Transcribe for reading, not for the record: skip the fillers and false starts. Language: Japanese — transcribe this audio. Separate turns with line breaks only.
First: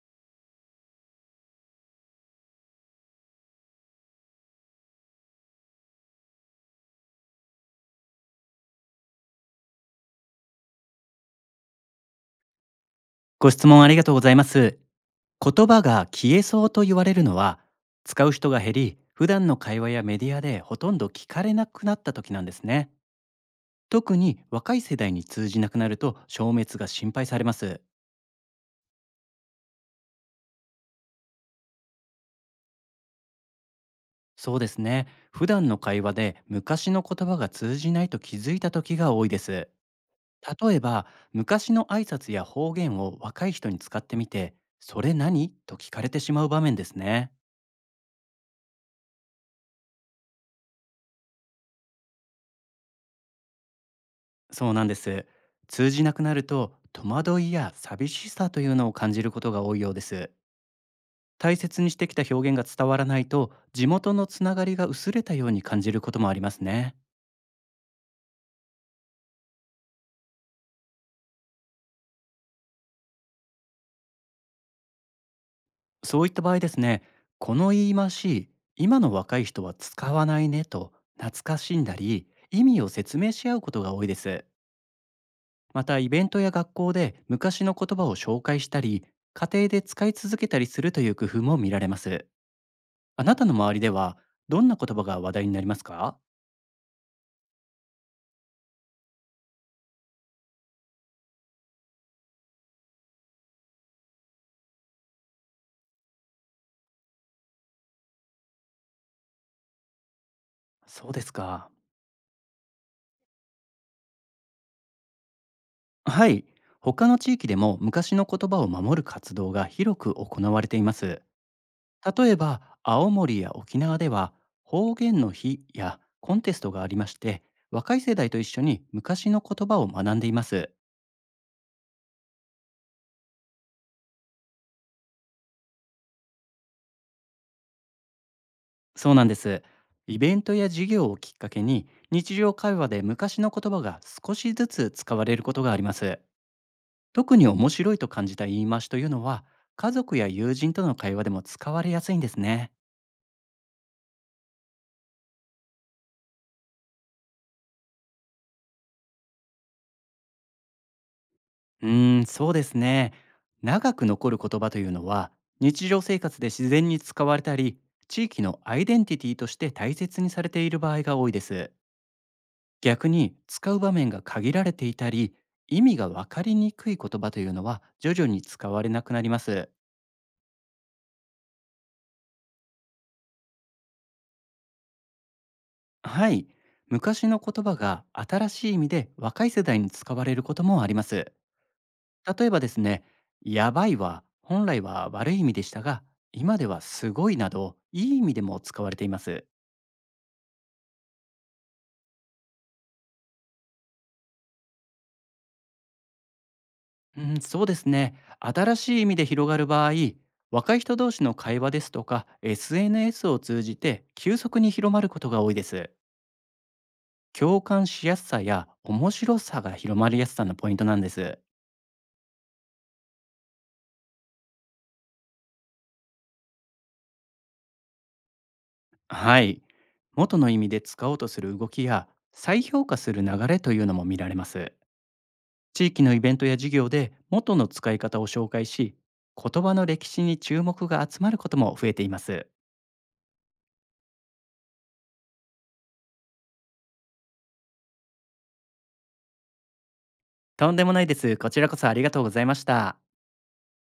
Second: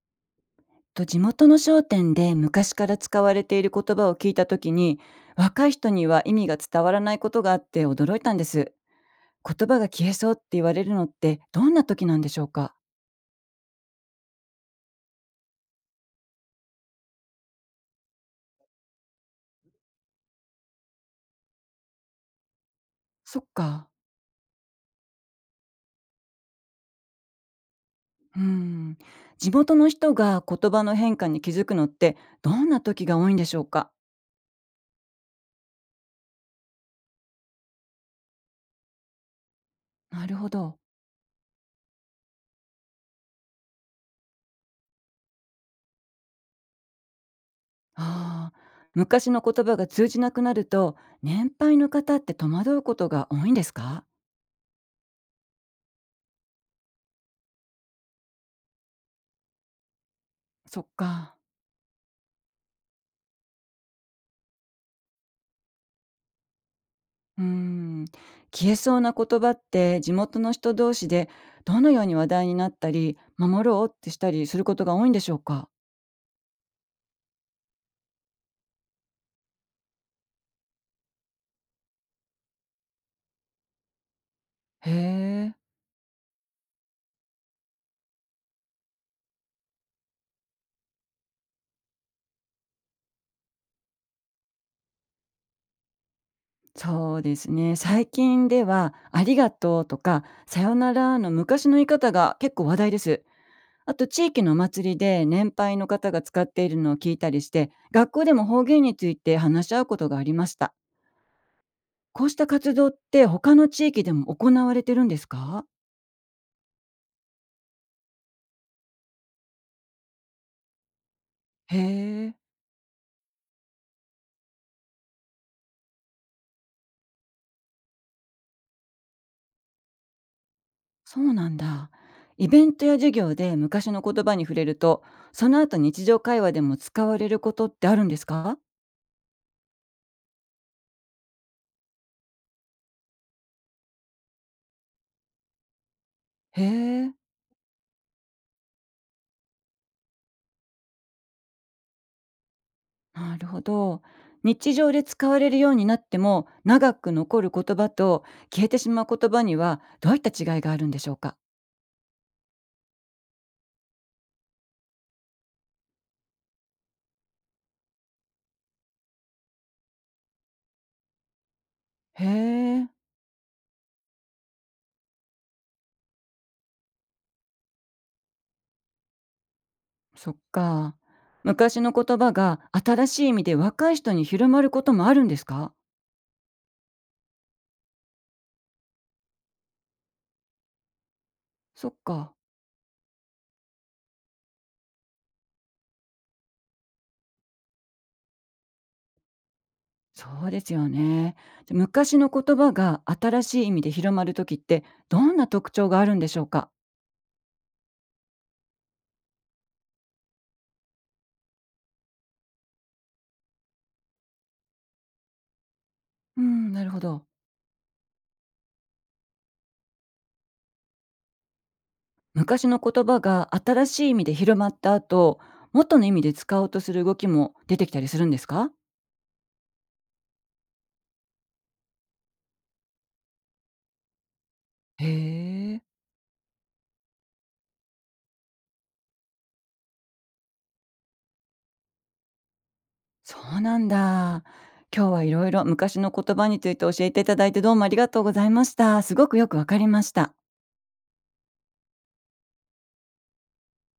と、地元の商店で昔から使われている言葉を聞いた時に、若い人には意味が伝わらないことがあって驚いたんです。言葉が消えそうって言われるのって、どんな時なんでしょうか？
ご質問ありがとうございます。言葉が消えそうと言われるのは、使う人が減り、普段の会話やメディアでほとんど聞かれなくなった時なんですね。
そっか。
特に若い世代に通じなくなると消滅が心配されます。
うん。地元の人が言葉の変化に気づくのって、どんな時が多いんでしょうか？
そうですね。普段の会話で昔の言葉が通じないと気づいた時が多いです。
なるほ
例
ど。
えば、昔の挨拶や方言を若い人に使ってみて、それ何と聞かれてしまう場面ですね。
ああ。昔の言葉が通じなくなると、年配の方って戸惑うことが多いんですか？
そうなんです。通じなくなると戸惑いや寂しさというのを感じることが多いようです。
そっか。
大切にしてきた表現が伝わらないと地元のつながりが薄れたように感じることもありますね。
うーん、消えそうな言葉って地元の人同士で、どのように話題になったり守ろうってしたりすることが多いんでしょうか？
そういった場合ですね、この言い回し、今の若い人は使わないねと懐かしんだり意味を説明し合うことが多いです。
へえ。
またイベントや学校で昔の言葉を紹介したり家庭で使い続けたりするという工夫も見られます。あなたの周りではどんな言葉が話題になりますか？
そうですね、最近では「ありがとう」とか「さよなら」の昔の言い方が結構話題です。あと、地域のお祭りで年配の方が使っているのを聞いたりして、学校でも方言について話し合うことがありました。
そうですか。
こうした活動って他の地域でも行われてるんですか？
はい。他の地域でも昔の言葉を守る活動が広く行われています。
へ
例
え。
えば、青森や沖縄では方言の日やコンテストがありまして、若い世代と一緒に昔の言葉を学んでいます。
そうなんだ。イベントや授業で昔の言葉に触れると、その後日常会話でも使われることってあるんですか？
そうなんです。イベントや授業をきっかけに日常会話で昔の言葉が少しずつ使われることがあります。
へえ、
特に面白いと感じた言い回しというのは、家族や友人との会話でも使われやすいんですね。
なるほど。日常で使われるようになっても、長く残る言葉と消えてしまう言葉にはどういった違いがあるんでしょうか？
うーん、そうですね。長く残る言葉というのは、日常生活で自然に使われたり、地域のアイデンティティとして大切にされている場合が多いです。
へえ、
逆に、使う場面が限られていたり、意味がわかりにくい言葉というのは、徐々に使われなくなります。
そっか。昔の言葉が新しい意味で若い人に広まることもあるんですか？
はい。昔の言葉が新しい意味で若い世代に使われることもあります。
そっか。
例えばですね、やばいは本来は悪い意味でしたが、今ではすごいなどいい意味でも使われています。
そうですよね。で、昔の言葉が新しい意味で広まる時って、どんな特徴があるんでしょうか？
うん、そうですね。新しい意味で広がる場合、若い人同士の会話ですとか SNS を通じて急速に広まることが多いです。
うん、なるほど。
共感しやすさや面白さが広まりやすさのポイントなんです。
昔の言葉が新しい意味で広まった後、元の意味で使おうとする動きも出てきたりするんですか？
はい。元の意味で使おうとする動きや再評価する流れというのも見られます。
へえ、
地域のイベントや授業で元の使い方を紹介し、言葉の歴史に注目が集まることも増えています。
そうなんだ。今日はいろいろ昔の言葉について教えていただいて、どうもありがとうございました。すごくよくわかりました。
とんでもないです。こちらこそありがとうございました。